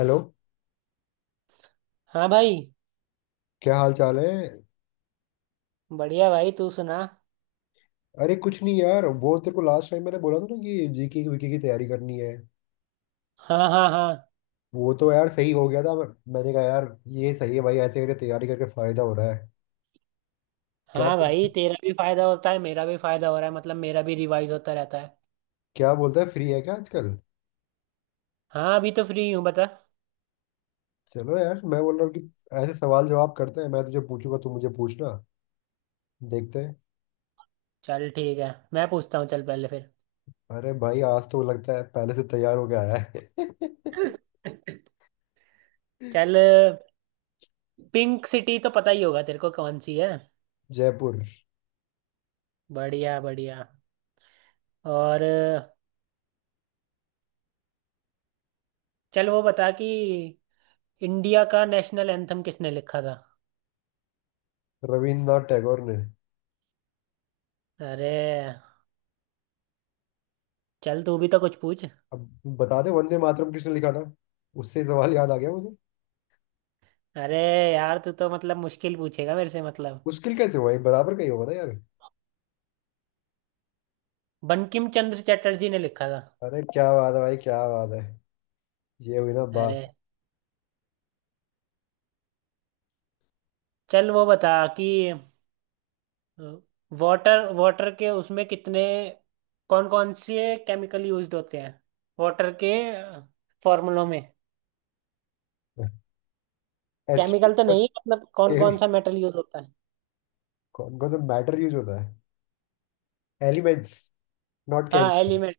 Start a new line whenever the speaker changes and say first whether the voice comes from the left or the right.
left: Hello.
right: हाँ भाई।
left: क्या हाल चाल है?
right: बढ़िया भाई, तू सुना।
left: अरे कुछ नहीं यार, वो तेरे को लास्ट टाइम मैंने बोला था ना कि जीके की वीके की तैयारी करनी है।
right: हाँ, हाँ, हाँ।
left: वो तो यार सही हो गया था, मैंने कहा यार, ये सही है भाई, ऐसे करके तैयारी करके फायदा हो रहा है। क्या
right: हाँ भाई,
left: बोल-
right: तेरा भी फायदा होता है, मेरा भी फायदा हो रहा है, मतलब मेरा भी रिवाइज होता रहता है।
left: क्या बोलता है, फ्री है क्या आजकल?
right: हाँ, अभी तो फ्री हूँ, बता।
left: चलो यार, मैं बोल रहा हूँ कि ऐसे सवाल जवाब करते हैं, मैं तुझे पूछूंगा तू मुझे पूछना, देखते हैं।
right: चल ठीक है, मैं पूछता हूँ, चल पहले फिर।
left: अरे भाई, आज तो लगता है पहले से तैयार होके आया है।
right: चल, पिंक सिटी तो पता ही होगा तेरे को, कौन सी है।
left: जयपुर।
right: बढ़िया, बढ़िया। और चल, वो बता कि इंडिया का नेशनल एंथम किसने लिखा था।
left: रविन्द्रनाथ टैगोर ने।
right: अरे चल तू भी तो कुछ पूछ।
left: अब बता दे, वंदे मातरम किसने लिखा था। उससे सवाल याद आ गया।
right: अरे यार, तू तो मतलब मुश्किल पूछेगा मेरे से, मतलब।
left: मुश्किल कैसे हुआ, ये बराबर का ही होगा ना यार।
right: बंकिम चंद्र चटर्जी ने लिखा था।
left: अरे क्या बात है भाई, क्या बात है। ये हुई ना बात।
right: अरे चल, वो बता कि वाटर वाटर के उसमें कितने, कौन कौन से केमिकल यूज्ड होते हैं, वाटर के फॉर्मूलों में।
left: एच।
right: केमिकल तो नहीं, मतलब कौन कौन
left: के।
right: सा मेटल यूज होता है।
left: कौन कौन सा मैटर यूज होता है? Elements, not chem.
right: हाँ एलिमेंट।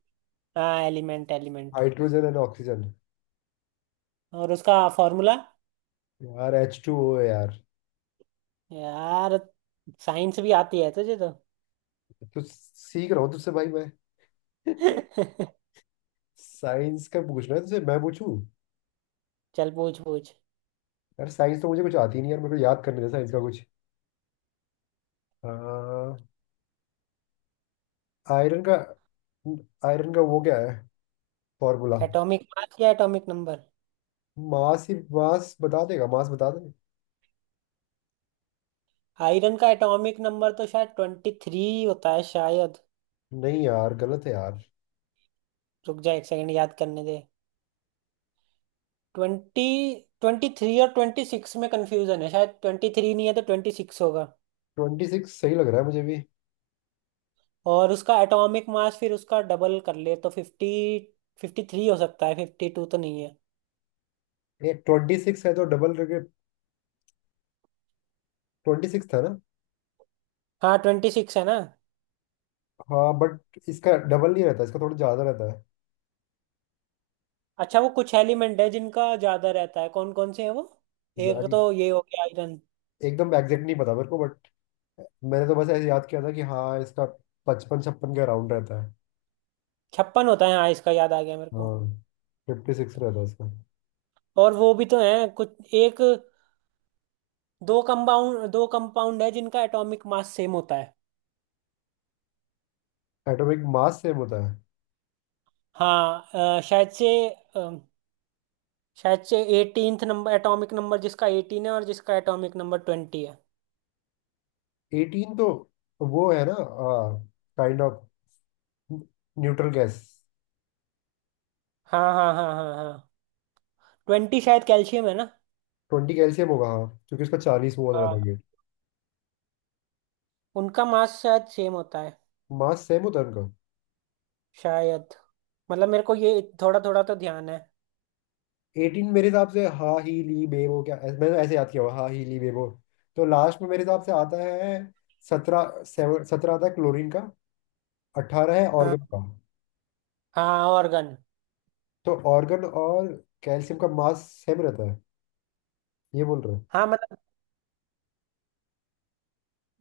right: हाँ element element.
left: Hydrogen and oxygen.
right: और उसका फॉर्मूला।
left: यार एच टू ओ है यार।
right: यार साइंस भी आती है तुझे तो।
left: तो सीख रहा हूँ तुझसे भाई मैं। साइंस का पूछना है तुझसे, मैं पूछूं?
right: चल, पूछ पूछ।
left: यार साइंस तो मुझे कुछ आती नहीं यार, मेरे को याद करने दे साइंस का कुछ। आयरन का, आयरन का वो क्या है, फॉर्मूला?
right: एटॉमिक मास या एटॉमिक नंबर।
left: मास ही, मास बता देगा, मास बता दे।
right: आयरन का एटॉमिक नंबर तो शायद 23 होता है शायद।
left: नहीं यार, गलत है यार।
right: रुक जा 1 सेकंड, याद करने दे। ट्वेंटी ट्वेंटी थ्री और 26 में कंफ्यूजन है, शायद 23 नहीं है तो 26 होगा।
left: 26 सही लग रहा है मुझे भी।
right: और उसका एटॉमिक मास फिर उसका डबल कर ले तो 50, 53 हो सकता है, 52 तो नहीं है।
left: ये ट्वेंटी सिक्स है तो डबल करके, ट्वेंटी सिक्स था ना?
right: हाँ, 26 है ना।
left: हाँ, बट इसका डबल नहीं रहता, इसका थोड़ा ज़्यादा रहता है।
right: अच्छा, वो कुछ एलिमेंट है जिनका ज्यादा रहता है, कौन कौन से हैं वो। एक
left: यार ये-
right: तो ये हो गया आयरन।
left: एकदम एग्जैक्ट नहीं पता मेरे को, बट मैंने तो बस ऐसे याद किया था कि हाँ, इसका पचपन छप्पन के अराउंड रहता है।
right: 56 होता है हाँ, इसका याद आ गया मेरे को।
left: हाँ। 56 रहता है इसका।
right: और वो भी तो है कुछ एक, दो कंपाउंड, दो कंपाउंड है जिनका एटॉमिक मास सेम होता है।
left: एटॉमिक मास सेम होता है।
right: हाँ, शायद से, शायद से 18वां नंबर, एटॉमिक नंबर जिसका 18 है और जिसका एटॉमिक नंबर 20 है।
left: एटीन तो वो है ना, काइंड ऑफ न्यूट्रल गैस।
right: हाँ, हाँ, हाँ, हाँ, हाँ। ट्वेंटी शायद कैल्शियम है ना।
left: 20 कैल्शियम होगा हाँ, क्योंकि उसका 40 मोल रहता
right: हाँ,
left: है।
right: उनका मास शायद सेम होता है।
left: मास सेम होता है उनका।
right: शायद मतलब मेरे को ये थोड़ा थोड़ा तो ध्यान है।
left: एटीन मेरे हिसाब से हा ही ली बेबो, मैंने ऐसे याद किया हुआ हा ही ली बेबो, तो लास्ट में मेरे हिसाब से आता है 17, सेवन सत्रह आता है क्लोरीन का। 18 है
right: हाँ,
left: ऑर्गन का।
right: हाँ ऑर्गन।
left: तो ऑर्गन और कैल्शियम का मास सेम रहता है, ये बोल रहे हैं।
right: हाँ, मतलब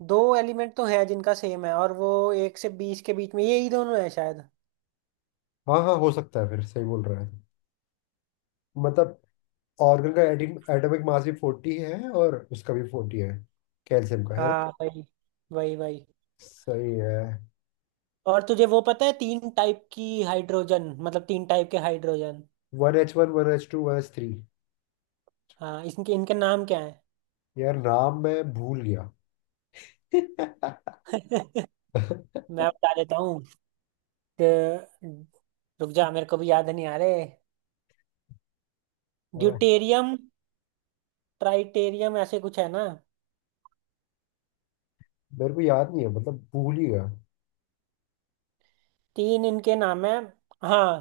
right: दो एलिमेंट तो है जिनका सेम है, और वो एक से 20 के बीच में यही दोनों है शायद।
left: हाँ, हाँ हो सकता है फिर, सही बोल रहा है। मतलब ऑर्गन का एटिन एटॉमिक मास भी 40 है और उसका भी 40 है, कैल्शियम का, है ना?
right: हाँ, वही वही वही।
left: सही है।
right: और तुझे वो पता है, तीन टाइप की हाइड्रोजन, मतलब तीन टाइप के hydrogen.
left: One H one, one H two, one H three.
right: हाँ, इनके इनके नाम क्या है।
left: यार नाम मैं भूल गया।
right: मैं बता देता हूँ। ड- रुक जा, मेरे को भी याद नहीं आ रहे। ड्यूटेरियम, ट्राइटेरियम ऐसे कुछ है ना।
left: मेरे को याद नहीं है, मतलब भूल ही गया।
right: तीन इनके नाम है। हाँ,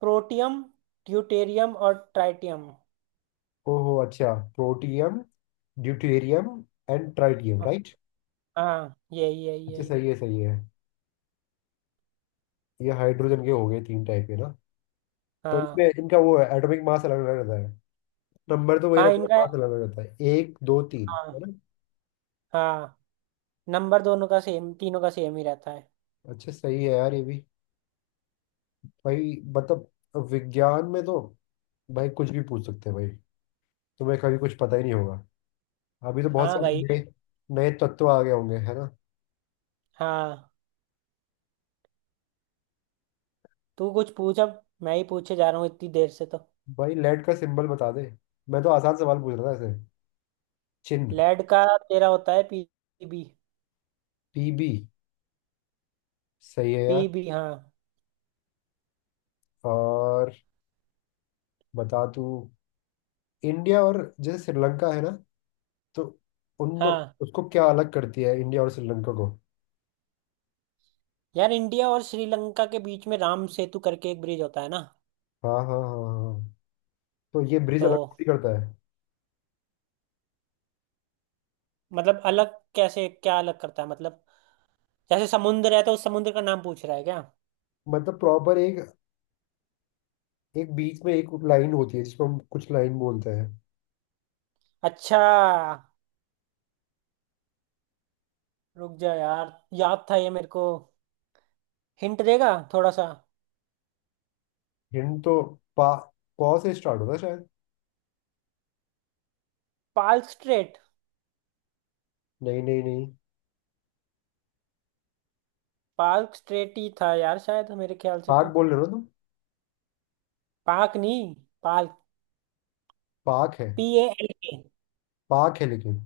right: प्रोटियम, ड्यूटेरियम और ट्राइटियम।
left: ओहो अच्छा, protium, deuterium and tritium, right.
right: हाँ, यही यही
left: अच्छा,
right: यही।
left: सही है सही है। ये हाइड्रोजन के हो गए तीन टाइप के ना। तो
right: हाँ,
left: इसमें इनका वो है, एटॉमिक मास अलग अलग रहता है, नंबर तो वही
right: हाँ
left: रहता है,
right: इनका।
left: मास अलग अलग रहता है, एक दो तीन,
right: हाँ,
left: है ना?
right: हाँ, नंबर दोनों का सेम, तीनों का सेम ही रहता है।
left: अच्छा सही है यार ये भी। भाई, मतलब विज्ञान में तो भाई कुछ भी पूछ सकते हैं भाई, तुम्हें कभी कुछ पता ही नहीं होगा। अभी तो बहुत
right: हाँ
left: सारे
right: भाई।
left: नए नए तत्व आ गए होंगे, है ना?
right: हाँ, तू कुछ पूछ, अब मैं ही पूछे जा रहा हूँ इतनी देर से तो।
left: भाई लेड का सिंबल बता दे, मैं तो आसान सवाल पूछ रहा था ऐसे, चिन्ह।
right: लेड का तेरा होता है पीबी।
left: टीबी। सही है यार।
right: पीबी, हाँ।
left: और बता तू, इंडिया और जैसे श्रीलंका है ना, तो उन दो,
right: हाँ
left: उसको क्या अलग करती है, इंडिया और श्रीलंका को?
right: यार, इंडिया और श्रीलंका के बीच में राम सेतु करके एक ब्रिज होता है ना।
left: हाँ हाँ हाँ हाँ हाँ। तो ये ब्रिज
right: तो
left: अलग थोड़ी करता है।
right: मतलब अलग कैसे, क्या अलग करता है मतलब, जैसे समुद्र है तो उस समुद्र का नाम पूछ रहा है क्या।
left: मतलब प्रॉपर एक एक बीच में एक लाइन होती है जिसको हम कुछ लाइन बोलते हैं।
right: अच्छा, रुक जा यार, याद था ये मेरे को, हिंट देगा थोड़ा सा।
left: हिंड तो पा पौ से स्टार्ट होता है शायद।
right: पाल्क स्ट्रेट।
left: नहीं नहीं नहीं।
right: पाल्क स्ट्रेट ही था यार शायद, मेरे ख्याल से
left: पाक
right: तो।
left: बोल रहे हो ना तुम?
right: पाक नहीं, पाल्क।
left: पाक है,
right: P A L K.
left: Pak है लेकिन,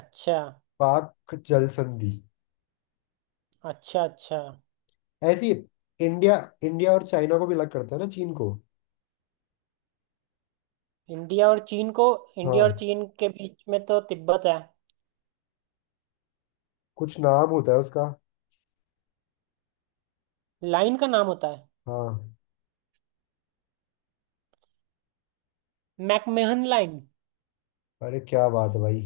right: अच्छा,
left: पाक जल संधि।
right: अच्छा। अच्छा,
left: ऐसी। इंडिया, इंडिया और चाइना को भी अलग करता है ना, चीन को?
right: इंडिया और चीन को, इंडिया और
left: हाँ,
right: चीन के बीच में तो तिब्बत है।
left: कुछ नाम होता है उसका।
right: लाइन का नाम होता है।
left: हाँ,
right: मैकमेहन लाइन।
left: अरे क्या बात है भाई,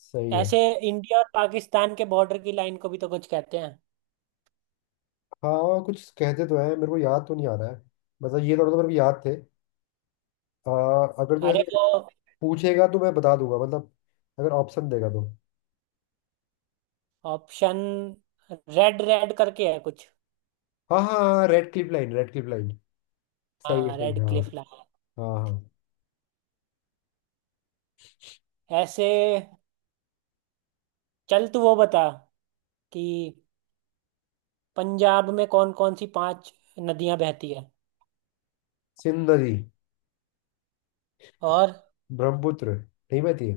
left: सही है।
right: ऐसे इंडिया और पाकिस्तान के बॉर्डर की लाइन को भी तो कुछ कहते हैं।
left: हाँ, और कुछ कहते तो हैं, मेरे को याद तो नहीं आ रहा है। मतलब ये थोड़ा तो मेरे को याद थे। आ, अगर तो
right: अरे
left: ऐसे
right: वो,
left: पूछेगा तो मैं बता दूंगा, मतलब अगर ऑप्शन देगा तो।
right: ऑप्शन रेड रेड करके है कुछ।
left: हाँ हाँ, Radcliffe line, Radcliffe line,
right: हाँ,
left: सही है,
right: रेड
left: हाँ।
right: Cliff line.
left: हाँ हाँ।
right: ऐसे चल, तू वो बता कि पंजाब में कौन कौन सी पांच नदियां बहती है।
left: सिंध नदी।
right: और
left: ब्रह्मपुत्र नहीं बहती है?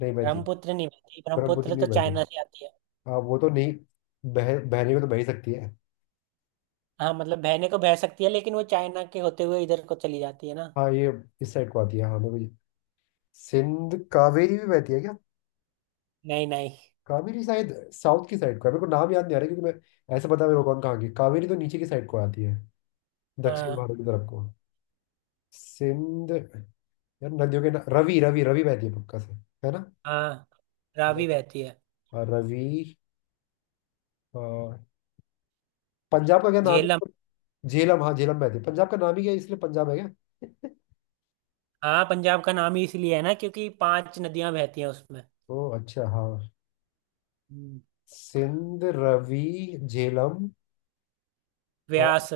left: नहीं बहती है।
right: ब्रह्मपुत्र नहीं बहती,
left: ब्रह्मपुत्र
right: ब्रह्मपुत्र
left: नहीं
right: तो
left: बहती।
right: चाइना से आती है।
left: हाँ वो तो नहीं, बह बहने को तो बह ही सकती है।
right: हाँ, मतलब बहने को बह सकती है लेकिन वो चाइना के होते हुए इधर को चली जाती है ना।
left: हाँ ये इस साइड को आती है, हाँ सिंध, कावेरी भी बहती है क्या?
right: नहीं नहीं।
left: कावेरी शायद साउथ की साइड को है, मेरे को नाम याद नहीं आ रहा, क्योंकि मैं ऐसे पता है मेरे को कौन कहाँ की, कावेरी तो नीचे की साइड को आती है, दक्षिण
right: हाँ,
left: भारत की तरफ को। सिंध। यार नदियों के ना, रवि रवि रवि बहती है पक्का से, है ना?
right: हाँ रावी बहती है।
left: और रवि, और पंजाब का क्या नाम
right: झेलम।
left: है, झेलम? हाँ झेलम बहती है, पंजाब का नाम ही क्या है, इसलिए पंजाब है क्या?
right: हाँ, पंजाब का नाम ही इसलिए है ना क्योंकि पांच नदियां बहती हैं उसमें।
left: ओ अच्छा हाँ।
right: हम्म।
left: सिंध, रवि, झेलम, और
right: व्यास।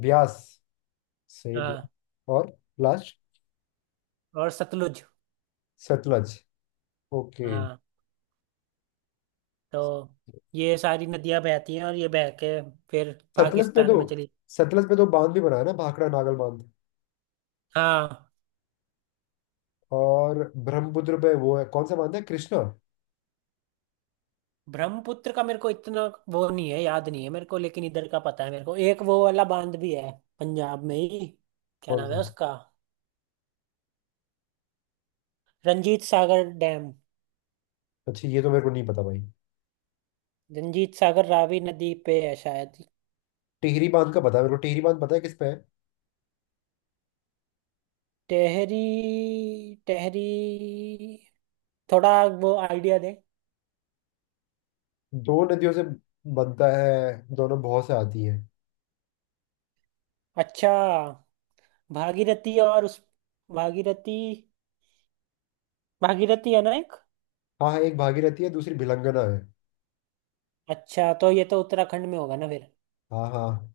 left: ब्यास, सही ब्यास,
right: हाँ
left: और लास्ट,
right: और सतलुज।
left: सतलज, ओके।
right: हाँ, तो ये सारी नदियां बहती हैं और ये बह के फिर
left: सतलज पे
right: पाकिस्तान
left: तो
right: में चली।
left: सतलज पे तो बांध भी बना है ना, भाखड़ा नागल बांध।
right: हाँ,
left: और ब्रह्मपुत्र पे वो है, कौन सा बांध है, कृष्णा?
right: ब्रह्मपुत्र का मेरे को इतना, वो नहीं है, याद नहीं है मेरे को, लेकिन इधर का पता है मेरे को, एक वो वाला बांध भी है पंजाब में ही। क्या
left: कौन
right: नाम है
left: सा?
right: उसका, रंजीत सागर डैम।
left: अच्छा ये तो मेरे को नहीं पता भाई।
right: रंजीत सागर रावी नदी पे है शायद।
left: टिहरी बांध का पता है मेरे को, टिहरी बांध पता है किस पे है?
right: टहरी। टहरी। थोड़ा वो आइडिया दे।
left: दो नदियों से बनता है, दोनों बहुत से आती है।
right: अच्छा, भागीरथी और उस भागीरथी, भागीरथी है ना एक।
left: हाँ हाँ, एक भागीरथी है, दूसरी भिलंगना है।
right: अच्छा तो ये तो उत्तराखंड में होगा ना फिर।
left: हाँ हाँ,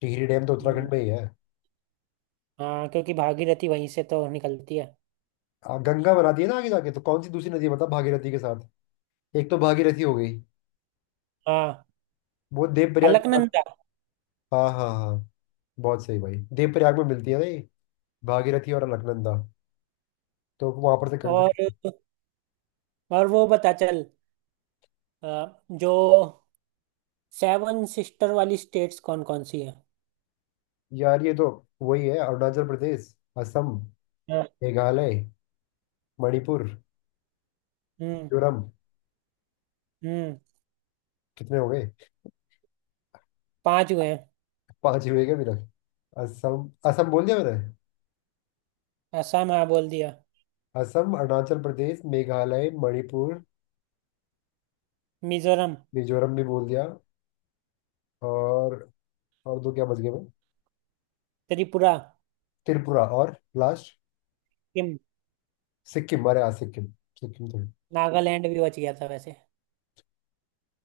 left: टिहरी डैम तो उत्तराखंड
right: हम्म,
left: में ही है।
right: हाँ, क्योंकि भागीरथी वहीं से तो निकलती है।
left: गंगा बनाती है ना आगे जाके, तो कौन सी दूसरी नदी है बता भागीरथी के साथ, एक तो भागीरथी हो गई,
right: हाँ,
left: वो देवप्रयाग के साथ-
right: अलकनंदा।
left: हाँ हाँ हाँ, बहुत सही भाई, देवप्रयाग में मिलती है ना ये, भागीरथी और अलकनंदा, तो वहां पर से गंगा।
right: और और वो बता चल, अ, जो सेवन सिस्टर वाली स्टेट्स कौन कौन सी है।
left: यार ये तो वही है, अरुणाचल प्रदेश, असम,
right: हम्म।
left: मेघालय, मणिपुर, मिजोरम।
right: हम्म।
left: कितने हो गए?
right: पांच हुए हैं।
left: पांच ही हुए क्या अभी तक? असम, असम बोल दिया मैंने।
right: असम, हाँ बोल दिया।
left: असम, अरुणाचल प्रदेश, मेघालय, मणिपुर,
right: मिजोरम।
left: मिजोरम भी बोल दिया। और और दो क्या बच गए मैं।
right: त्रिपुरा।
left: त्रिपुरा, और लास्ट,
right: सिक्किम।
left: सिक्किम। अरे हाँ सिक्किम, सिक्किम तो है।
right: नागालैंड भी बच गया था वैसे।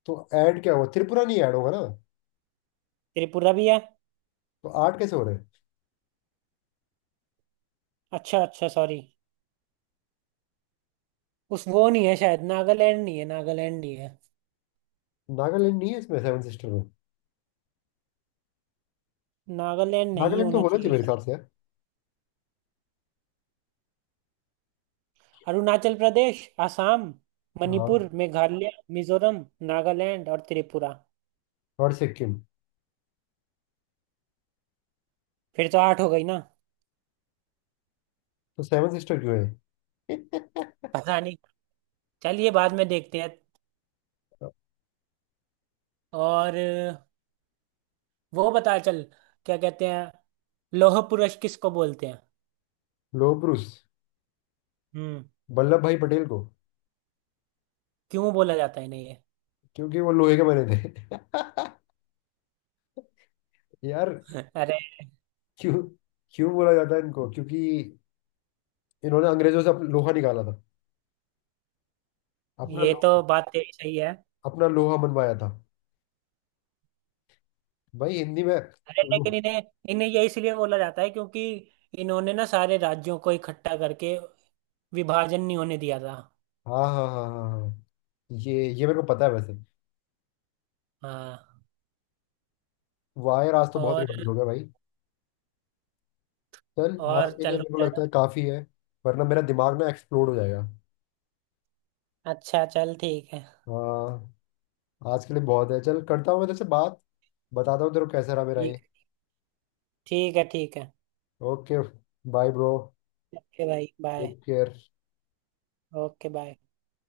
left: तो ऐड क्या हुआ, त्रिपुरा नहीं ऐड होगा ना?
right: त्रिपुरा भी है।
left: तो आठ कैसे हो रहे हैं?
right: अच्छा, अच्छा, सॉरी। उस वो नहीं है शायद, नागालैंड नहीं है, नागालैंड नहीं है।
left: नागालैंड नहीं है इसमें, सेवन सिस्टर में?
right: नागालैंड नहीं
left: नागालैंड तो
right: होना
left: होना चाहिए
right: चाहिए
left: मेरे
right: शायद।
left: हिसाब से यार।
right: अरुणाचल प्रदेश, आसाम,
left: हाँ।
right: मणिपुर, मेघालय, मिजोरम, नागालैंड और त्रिपुरा।
left: और सिक्किम।
right: फिर तो आठ हो गई ना।
left: तो सेवन सिस्टर क्यों है?
right: पता नहीं, चलिए बाद में देखते हैं।
left: लोह
right: और वो बता चल, क्या कहते हैं, लौह पुरुष किसको बोलते हैं।
left: पुरुष।
right: हम्म।
left: वल्लभ भाई पटेल को।
right: क्यों बोला जाता है इन्हें ये।
left: क्योंकि वो लोहे के बने थे। यार,
right: अरे,
left: क्यों क्यों बोला जाता है इनको, क्योंकि इन्होंने अंग्रेजों से लोहा निकाला था, अपना
right: ये तो
left: लो,
right: बात तेरी सही है।
left: अपना लोहा मनवाया था भाई, हिंदी में।
right: अरे
left: लो-
right: लेकिन इन्हें, इन्हें ये इसलिए बोला जाता है क्योंकि इन्होंने ना सारे राज्यों को इकट्ठा करके विभाजन नहीं होने दिया था।
left: हाँ हाँ हाँ हाँ हाँ। ये मेरे को पता है वैसे।
right: हाँ।
left: वायर, आज तो बहुत
right: और
left: रिवाइज हो गया भाई। चल। आज
right: और
left: के लिए
right: चल रुक
left: मेरे को
right: जाना।
left: लगता है काफी है, वरना मेरा दिमाग ना एक्सप्लोड हो जाएगा।
right: अच्छा चल ठीक है।
left: हाँ। आज के लिए बहुत है, चल, करता हूँ मैं तेरे से बात, बताता हूँ तेरे को कैसा रहा मेरा
right: ठीक
left: ये।
right: ठीक है ठीक है।
left: ओके। Bye bro.
right: ओके भाई बाय।
left: क्योंकि
right: ओके बाय।